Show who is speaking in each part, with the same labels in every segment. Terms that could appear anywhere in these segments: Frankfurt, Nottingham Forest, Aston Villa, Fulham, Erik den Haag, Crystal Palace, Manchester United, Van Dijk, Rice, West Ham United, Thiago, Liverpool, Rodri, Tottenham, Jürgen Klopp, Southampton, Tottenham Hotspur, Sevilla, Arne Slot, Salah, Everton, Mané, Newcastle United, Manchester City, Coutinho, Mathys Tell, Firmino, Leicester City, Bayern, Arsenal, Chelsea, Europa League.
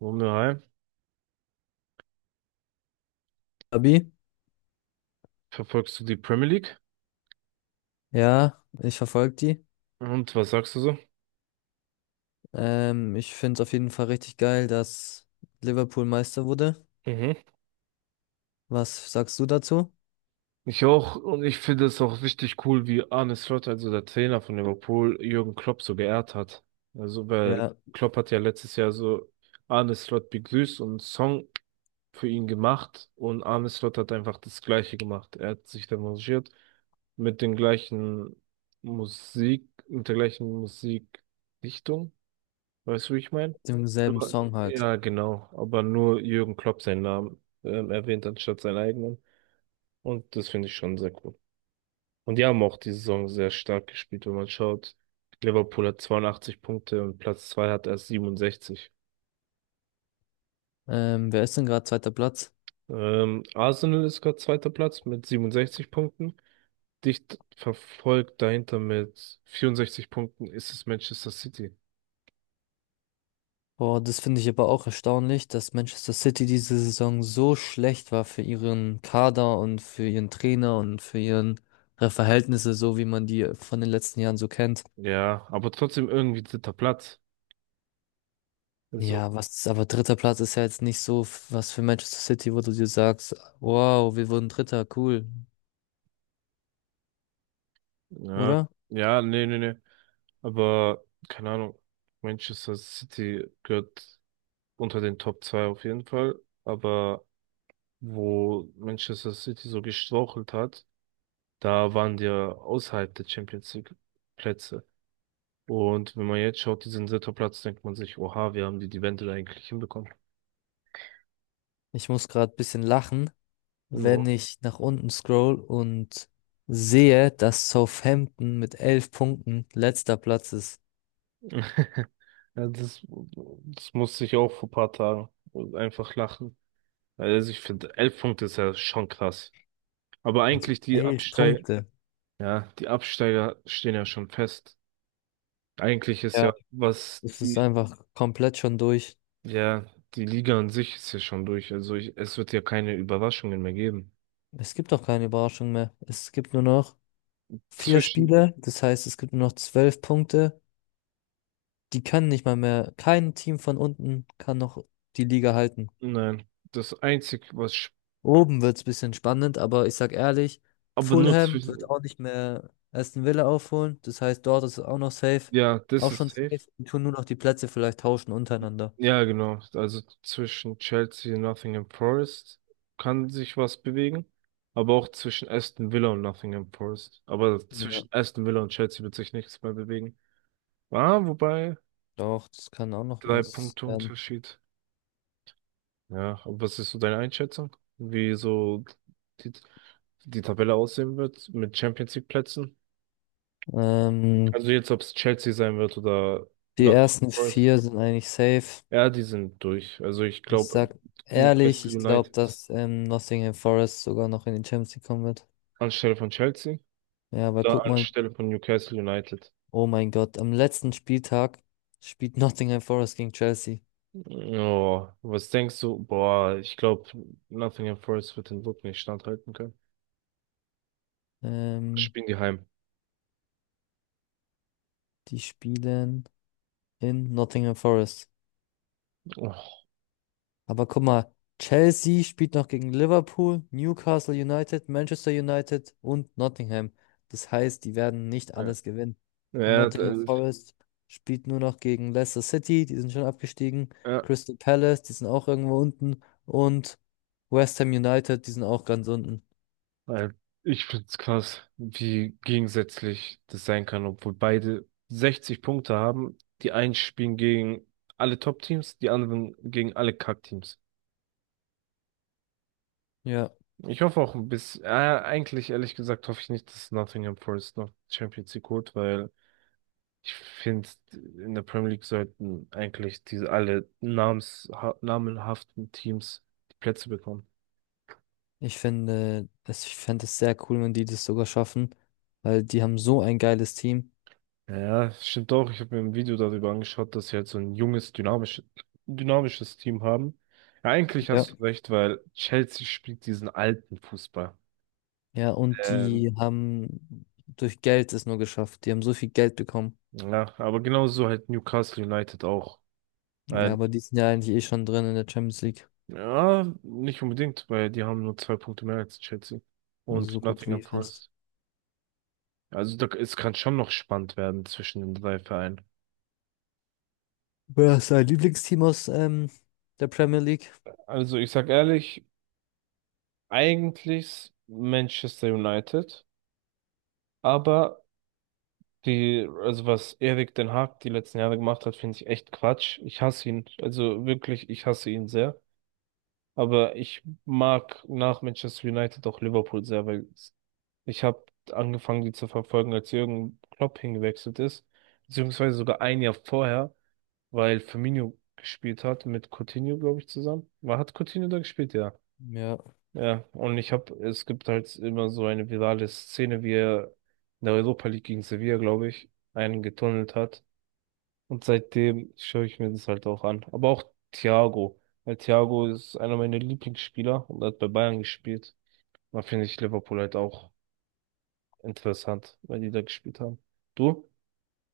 Speaker 1: Wunder, hi.
Speaker 2: Abi,
Speaker 1: Verfolgst du die Premier League?
Speaker 2: ja, ich verfolge die.
Speaker 1: Und was sagst du so?
Speaker 2: Ich finde es auf jeden Fall richtig geil, dass Liverpool Meister wurde.
Speaker 1: Mhm.
Speaker 2: Was sagst du dazu?
Speaker 1: Ich auch, und ich finde es auch richtig cool, wie Arne Slot, also der Trainer von Liverpool, Jürgen Klopp so geehrt hat. Also, weil
Speaker 2: Ja,
Speaker 1: Klopp hat ja letztes Jahr so Arne Slot begrüßt und einen Song für ihn gemacht und Arne Slot hat einfach das Gleiche gemacht. Er hat sich demonstriert mit den gleichen Musik, mit der gleichen Musikrichtung. Weißt du, wie ich meine?
Speaker 2: dem selben Song halt.
Speaker 1: Ja, genau. Aber nur Jürgen Klopp seinen Namen erwähnt anstatt seinen eigenen. Und das finde ich schon sehr cool. Und die haben auch die Saison sehr stark gespielt, wenn man schaut. Liverpool hat 82 Punkte und Platz zwei hat erst 67.
Speaker 2: Wer ist denn gerade zweiter Platz?
Speaker 1: Arsenal ist gerade zweiter Platz mit 67 Punkten. Dicht verfolgt dahinter mit 64 Punkten ist es Manchester City.
Speaker 2: Boah, das finde ich aber auch erstaunlich, dass Manchester City diese Saison so schlecht war für ihren Kader und für ihren Trainer und für ihre Verhältnisse, so wie man die von den letzten Jahren so kennt.
Speaker 1: Ja, aber trotzdem irgendwie dritter Platz. So.
Speaker 2: Ja, was, aber dritter Platz ist ja jetzt nicht so was für Manchester City, wo du dir sagst, wow, wir wurden Dritter, cool,
Speaker 1: Ja,
Speaker 2: oder?
Speaker 1: ja, nee, nee, nee. Aber keine Ahnung, Manchester City gehört unter den Top 2 auf jeden Fall. Aber wo Manchester City so gestrauchelt hat, da waren die ja außerhalb der Champions League Plätze. Und wenn man jetzt schaut, die sind dritter Platz, denkt man sich, oha, wir haben die Wende eigentlich hinbekommen.
Speaker 2: Ich muss gerade ein bisschen lachen,
Speaker 1: Ja.
Speaker 2: wenn ich nach unten scroll und sehe, dass Southampton mit 11 Punkten letzter Platz ist.
Speaker 1: Ja, das musste ich auch vor ein paar Tagen einfach lachen. Also ich finde, 11 Punkte ist ja schon krass. Aber
Speaker 2: Also
Speaker 1: eigentlich die
Speaker 2: elf
Speaker 1: Absteig
Speaker 2: Punkte.
Speaker 1: Ja, die Absteiger stehen ja schon fest. Eigentlich ist
Speaker 2: Ja.
Speaker 1: ja,
Speaker 2: Es ist einfach komplett schon durch.
Speaker 1: ja, die Liga an sich ist ja schon durch. Also es wird ja keine Überraschungen mehr geben.
Speaker 2: Es gibt auch keine Überraschung mehr. Es gibt nur noch vier
Speaker 1: Zwischen,
Speaker 2: Spiele, das heißt, es gibt nur noch 12 Punkte. Die können nicht mal mehr, kein Team von unten kann noch die Liga halten.
Speaker 1: nein, das einzig, was,
Speaker 2: Oben wird's bisschen spannend, aber ich sag ehrlich,
Speaker 1: aber nur
Speaker 2: Fulham wird
Speaker 1: zwischen,
Speaker 2: auch nicht mehr Aston Villa aufholen. Das heißt, dort ist es auch noch safe.
Speaker 1: ja, das
Speaker 2: Auch
Speaker 1: ist
Speaker 2: schon
Speaker 1: safe.
Speaker 2: safe. Die tun nur noch die Plätze vielleicht tauschen untereinander.
Speaker 1: Ja, genau. Also zwischen Chelsea und Nottingham Forest kann sich was bewegen. Aber auch zwischen Aston Villa und Nottingham Forest. Aber
Speaker 2: Ja,
Speaker 1: zwischen Aston Villa und Chelsea wird sich nichts mehr bewegen. Ah, wobei,
Speaker 2: doch, das kann auch noch
Speaker 1: drei
Speaker 2: was
Speaker 1: Punkte
Speaker 2: werden.
Speaker 1: Unterschied. Ja, aber was ist so deine Einschätzung? Wie so die, die Tabelle aussehen wird mit Champions League Plätzen?
Speaker 2: Ähm,
Speaker 1: Also jetzt, ob es Chelsea sein wird oder
Speaker 2: Die
Speaker 1: Nottingham
Speaker 2: ersten
Speaker 1: Forest.
Speaker 2: vier sind eigentlich safe.
Speaker 1: Ja, die sind durch. Also ich
Speaker 2: Ich
Speaker 1: glaube,
Speaker 2: sag ehrlich,
Speaker 1: Newcastle
Speaker 2: ich glaube,
Speaker 1: United
Speaker 2: dass Nottingham Forest sogar noch in die Champions League kommen wird.
Speaker 1: anstelle von Chelsea,
Speaker 2: Ja, aber
Speaker 1: da
Speaker 2: guck mal,
Speaker 1: anstelle von Newcastle United.
Speaker 2: oh mein Gott, am letzten Spieltag spielt Nottingham Forest gegen Chelsea.
Speaker 1: Oh, was denkst du? Boah, ich glaube, Nottingham Forest wird den Druck nicht standhalten können.
Speaker 2: Ähm,
Speaker 1: Spielen die heim.
Speaker 2: Die spielen in Nottingham Forest.
Speaker 1: Oh.
Speaker 2: Aber guck mal, Chelsea spielt noch gegen Liverpool, Newcastle United, Manchester United und Nottingham. Das heißt, die werden nicht
Speaker 1: Ja,
Speaker 2: alles gewinnen. Und
Speaker 1: ja,
Speaker 2: Nottingham
Speaker 1: das,
Speaker 2: Forest spielt nur noch gegen Leicester City, die sind schon abgestiegen,
Speaker 1: ja.
Speaker 2: Crystal Palace, die sind auch irgendwo unten und West Ham United, die sind auch ganz unten.
Speaker 1: Weil ich find's krass, wie gegensätzlich das sein kann, obwohl beide 60 Punkte haben. Die einen spielen gegen alle Top-Teams, die anderen gegen alle Kack-Teams.
Speaker 2: Ja.
Speaker 1: Ich hoffe auch ein bisschen, eigentlich ehrlich gesagt hoffe ich nicht, dass Nottingham Forest noch Champions League holt, weil ich finde, in der Premier League sollten eigentlich diese alle namenhaften Teams die Plätze bekommen.
Speaker 2: Ich finde, es, ich fände es sehr cool, wenn die das sogar schaffen, weil die haben so ein geiles Team.
Speaker 1: Ja, stimmt auch. Ich habe mir ein Video darüber angeschaut, dass sie halt so ein junges, dynamisches Team haben. Ja, eigentlich
Speaker 2: Ja.
Speaker 1: hast du recht, weil Chelsea spielt diesen alten Fußball.
Speaker 2: Ja, und
Speaker 1: Ähm,
Speaker 2: die haben durch Geld es nur geschafft. Die haben so viel Geld bekommen.
Speaker 1: ja, aber genauso halt Newcastle United auch.
Speaker 2: Ja,
Speaker 1: Weil,
Speaker 2: aber die sind ja eigentlich eh schon drin in der Champions League.
Speaker 1: ja, nicht unbedingt, weil die haben nur zwei Punkte mehr als Chelsea
Speaker 2: Also
Speaker 1: und
Speaker 2: so gut wie
Speaker 1: Nottingham
Speaker 2: fast.
Speaker 1: Forest. Also da, es kann schon noch spannend werden zwischen den drei Vereinen.
Speaker 2: Wer ist dein Lieblingsteam aus der Premier League?
Speaker 1: Also ich sag ehrlich, eigentlich Manchester United, aber also was Erik den Haag die letzten Jahre gemacht hat, finde ich echt Quatsch. Ich hasse ihn. Also wirklich, ich hasse ihn sehr. Aber ich mag nach Manchester United auch Liverpool sehr, weil ich habe angefangen, die zu verfolgen, als Jürgen Klopp hingewechselt ist. Beziehungsweise sogar ein Jahr vorher, weil Firmino gespielt hat mit Coutinho, glaube ich, zusammen. Hat Coutinho da gespielt? Ja.
Speaker 2: Ja.
Speaker 1: Ja. Und es gibt halt immer so eine virale Szene, wie er in der Europa League gegen Sevilla, glaube ich, einen getunnelt hat. Und seitdem schaue ich mir das halt auch an. Aber auch Thiago. Weil Thiago ist einer meiner Lieblingsspieler und hat bei Bayern gespielt. Da finde ich Liverpool halt auch interessant, weil die da gespielt haben. Du?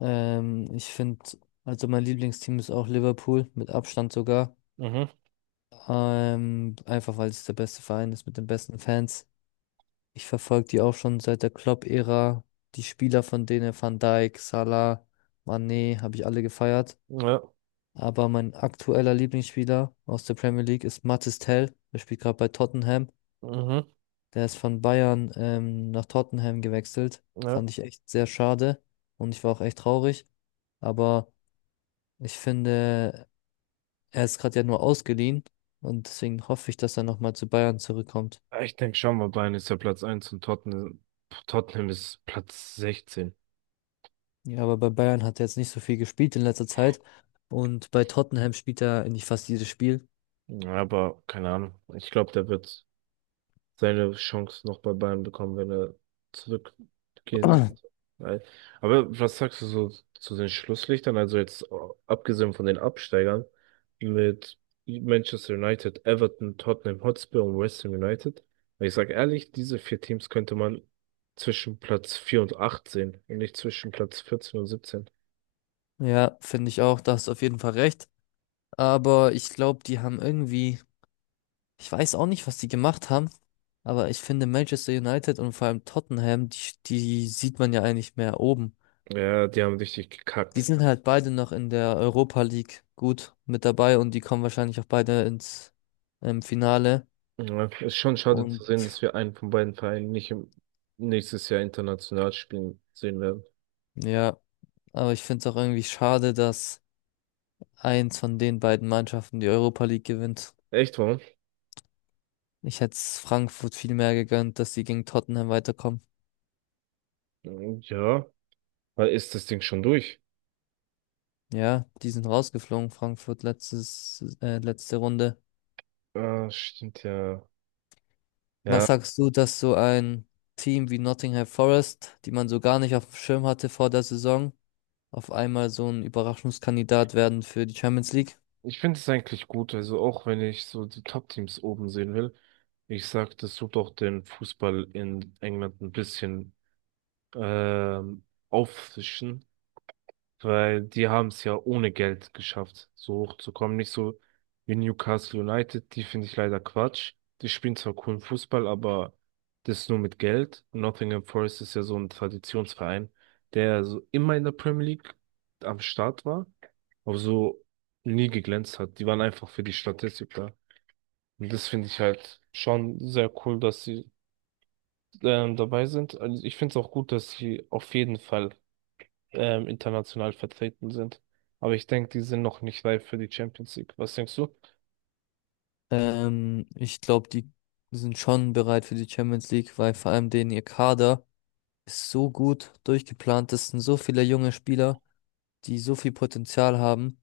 Speaker 2: Ich finde, also mein Lieblingsteam ist auch Liverpool, mit Abstand sogar.
Speaker 1: Mhm.
Speaker 2: Einfach weil es der beste Verein ist mit den besten Fans. Ich verfolge die auch schon seit der Klopp-Ära. Die Spieler von denen, Van Dijk, Salah, Mané, habe ich alle gefeiert.
Speaker 1: Ja.
Speaker 2: Aber mein aktueller Lieblingsspieler aus der Premier League ist Mathys Tell. Der spielt gerade bei Tottenham.
Speaker 1: Mhm.
Speaker 2: Der ist von Bayern nach Tottenham gewechselt.
Speaker 1: Ja.
Speaker 2: Fand ich echt sehr schade. Und ich war auch echt traurig. Aber ich finde, er ist gerade ja nur ausgeliehen. Und deswegen hoffe ich, dass er nochmal zu Bayern zurückkommt.
Speaker 1: Ich denke schon, mal Bayern ist ja Platz eins und Tottenham ist Platz 16.
Speaker 2: Ja, aber bei Bayern hat er jetzt nicht so viel gespielt in letzter Zeit. Und bei Tottenham spielt er eigentlich fast jedes Spiel.
Speaker 1: Ja, aber keine Ahnung. Ich glaube, der wird seine Chance noch bei Bayern bekommen, wenn er zurückgehen sollte. Weil- Aber was sagst du so zu den Schlusslichtern? Also jetzt abgesehen von den Absteigern mit Manchester United, Everton, Tottenham Hotspur und West Ham United. Weil ich sage ehrlich, diese vier Teams könnte man zwischen Platz 4 und 8 sehen und nicht zwischen Platz 14 und 17.
Speaker 2: Ja, finde ich auch, da hast du auf jeden Fall recht. Aber ich glaube, die haben irgendwie, ich weiß auch nicht, was die gemacht haben, aber ich finde Manchester United und vor allem Tottenham, die sieht man ja eigentlich mehr oben.
Speaker 1: Ja, die haben richtig
Speaker 2: Die
Speaker 1: gekackt.
Speaker 2: sind halt beide noch in der Europa League gut mit dabei und die kommen wahrscheinlich auch beide ins Finale.
Speaker 1: Ja, ist schon schade
Speaker 2: Und
Speaker 1: zu sehen, dass wir einen von beiden Vereinen nicht nächstes Jahr international spielen sehen werden.
Speaker 2: ja, aber ich finde es auch irgendwie schade, dass eins von den beiden Mannschaften die Europa League gewinnt.
Speaker 1: Echt, warum?
Speaker 2: Ich hätte es Frankfurt viel mehr gegönnt, dass sie gegen Tottenham weiterkommen.
Speaker 1: Ja, weil ist das Ding schon durch?
Speaker 2: Ja, die sind rausgeflogen, Frankfurt letzte Runde.
Speaker 1: Ah, stimmt ja.
Speaker 2: Was
Speaker 1: Ja,
Speaker 2: sagst du, dass so ein Team wie Nottingham Forest, die man so gar nicht auf dem Schirm hatte vor der Saison, auf einmal so ein Überraschungskandidat werden für die Champions League?
Speaker 1: ich finde es eigentlich gut. Also auch wenn ich so die Top-Teams oben sehen will, ich sag, das tut auch den Fußball in England ein bisschen ähm, auffrischen. Weil die haben es ja ohne Geld geschafft, so hochzukommen. Nicht so wie Newcastle United, die finde ich leider Quatsch. Die spielen zwar coolen Fußball, aber das nur mit Geld. Nottingham Forest ist ja so ein Traditionsverein, der ja so immer in der Premier League am Start war, aber so nie geglänzt hat. Die waren einfach für die Statistik da. Und das finde ich halt schon sehr cool, dass sie dabei sind. Also ich finde es auch gut, dass sie auf jeden Fall international vertreten sind. Aber ich denke, die sind noch nicht reif für die Champions League. Was denkst du?
Speaker 2: Ich glaube, die sind schon bereit für die Champions League, weil vor allem denen ihr Kader ist so gut durchgeplant. Das sind so viele junge Spieler. Die so viel Potenzial haben.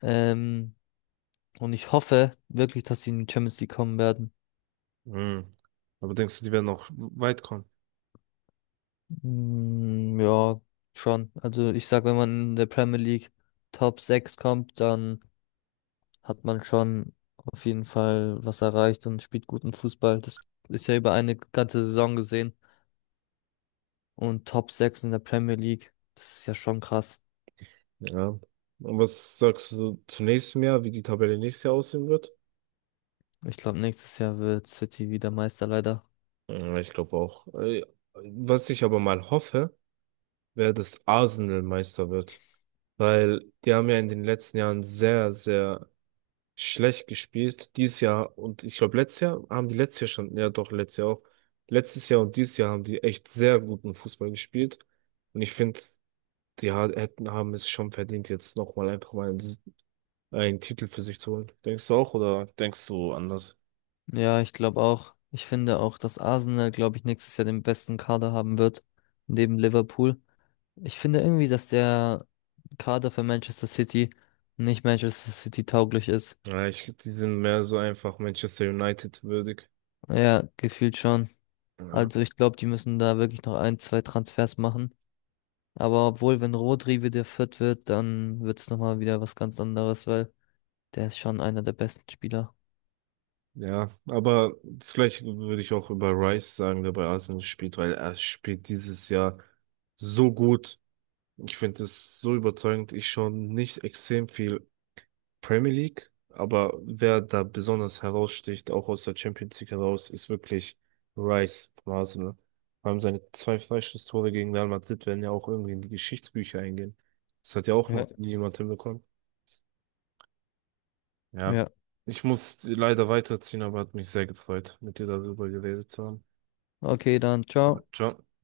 Speaker 2: Ähm, und ich hoffe wirklich, dass sie in die Champions League kommen werden.
Speaker 1: Hm. Aber denkst du, die werden noch weit kommen?
Speaker 2: Mm, ja, schon. Also ich sag, wenn man in der Premier League Top 6 kommt, dann hat man schon auf jeden Fall was erreicht und spielt guten Fußball. Das ist ja über eine ganze Saison gesehen. Und Top 6 in der Premier League, das ist ja schon krass.
Speaker 1: Ja. Und was sagst du zu nächstem Jahr, wie die Tabelle nächstes Jahr aussehen wird?
Speaker 2: Ich glaube, nächstes Jahr wird City wieder Meister, leider.
Speaker 1: Ja, ich glaube auch. Was ich aber mal hoffe, wäre, dass Arsenal Meister wird. Weil die haben ja in den letzten Jahren sehr, sehr schlecht gespielt. Dieses Jahr und ich glaube, letztes Jahr haben die letztes Jahr schon, ja doch, letztes Jahr auch. Letztes Jahr und dieses Jahr haben die echt sehr guten Fußball gespielt. Und ich finde, die haben es schon verdient, jetzt nochmal einfach mal einen Titel für sich zu holen. Denkst du auch oder denkst du anders?
Speaker 2: Ja, ich glaube auch. Ich finde auch, dass Arsenal, glaube ich, nächstes Jahr den besten Kader haben wird, neben Liverpool. Ich finde irgendwie, dass der Kader für Manchester City nicht Manchester City tauglich ist.
Speaker 1: Ja, die sind mehr so einfach Manchester United würdig.
Speaker 2: Ja, gefühlt schon.
Speaker 1: Ja,
Speaker 2: Also ich glaube, die müssen da wirklich noch ein, zwei Transfers machen. Aber obwohl, wenn Rodri wieder fit wird, dann wird es nochmal wieder was ganz anderes, weil der ist schon einer der besten Spieler.
Speaker 1: ja, aber das Gleiche würde ich auch über Rice sagen, der bei Arsenal spielt, weil er spielt dieses Jahr so gut. Ich finde es so überzeugend. Ich schaue nicht extrem viel Premier League, aber wer da besonders heraussticht, auch aus der Champions League heraus, ist wirklich Rice von Arsenal. Vor allem seine zwei Freistoßtore gegen Real Madrid werden ja auch irgendwie in die Geschichtsbücher eingehen. Das hat ja auch
Speaker 2: Ja.
Speaker 1: noch nie jemand hinbekommen. Ja.
Speaker 2: Ja,
Speaker 1: Ich muss leider weiterziehen, aber hat mich sehr gefreut, mit dir darüber geredet zu haben.
Speaker 2: okay, dann
Speaker 1: Ja,
Speaker 2: ciao.
Speaker 1: Ciao.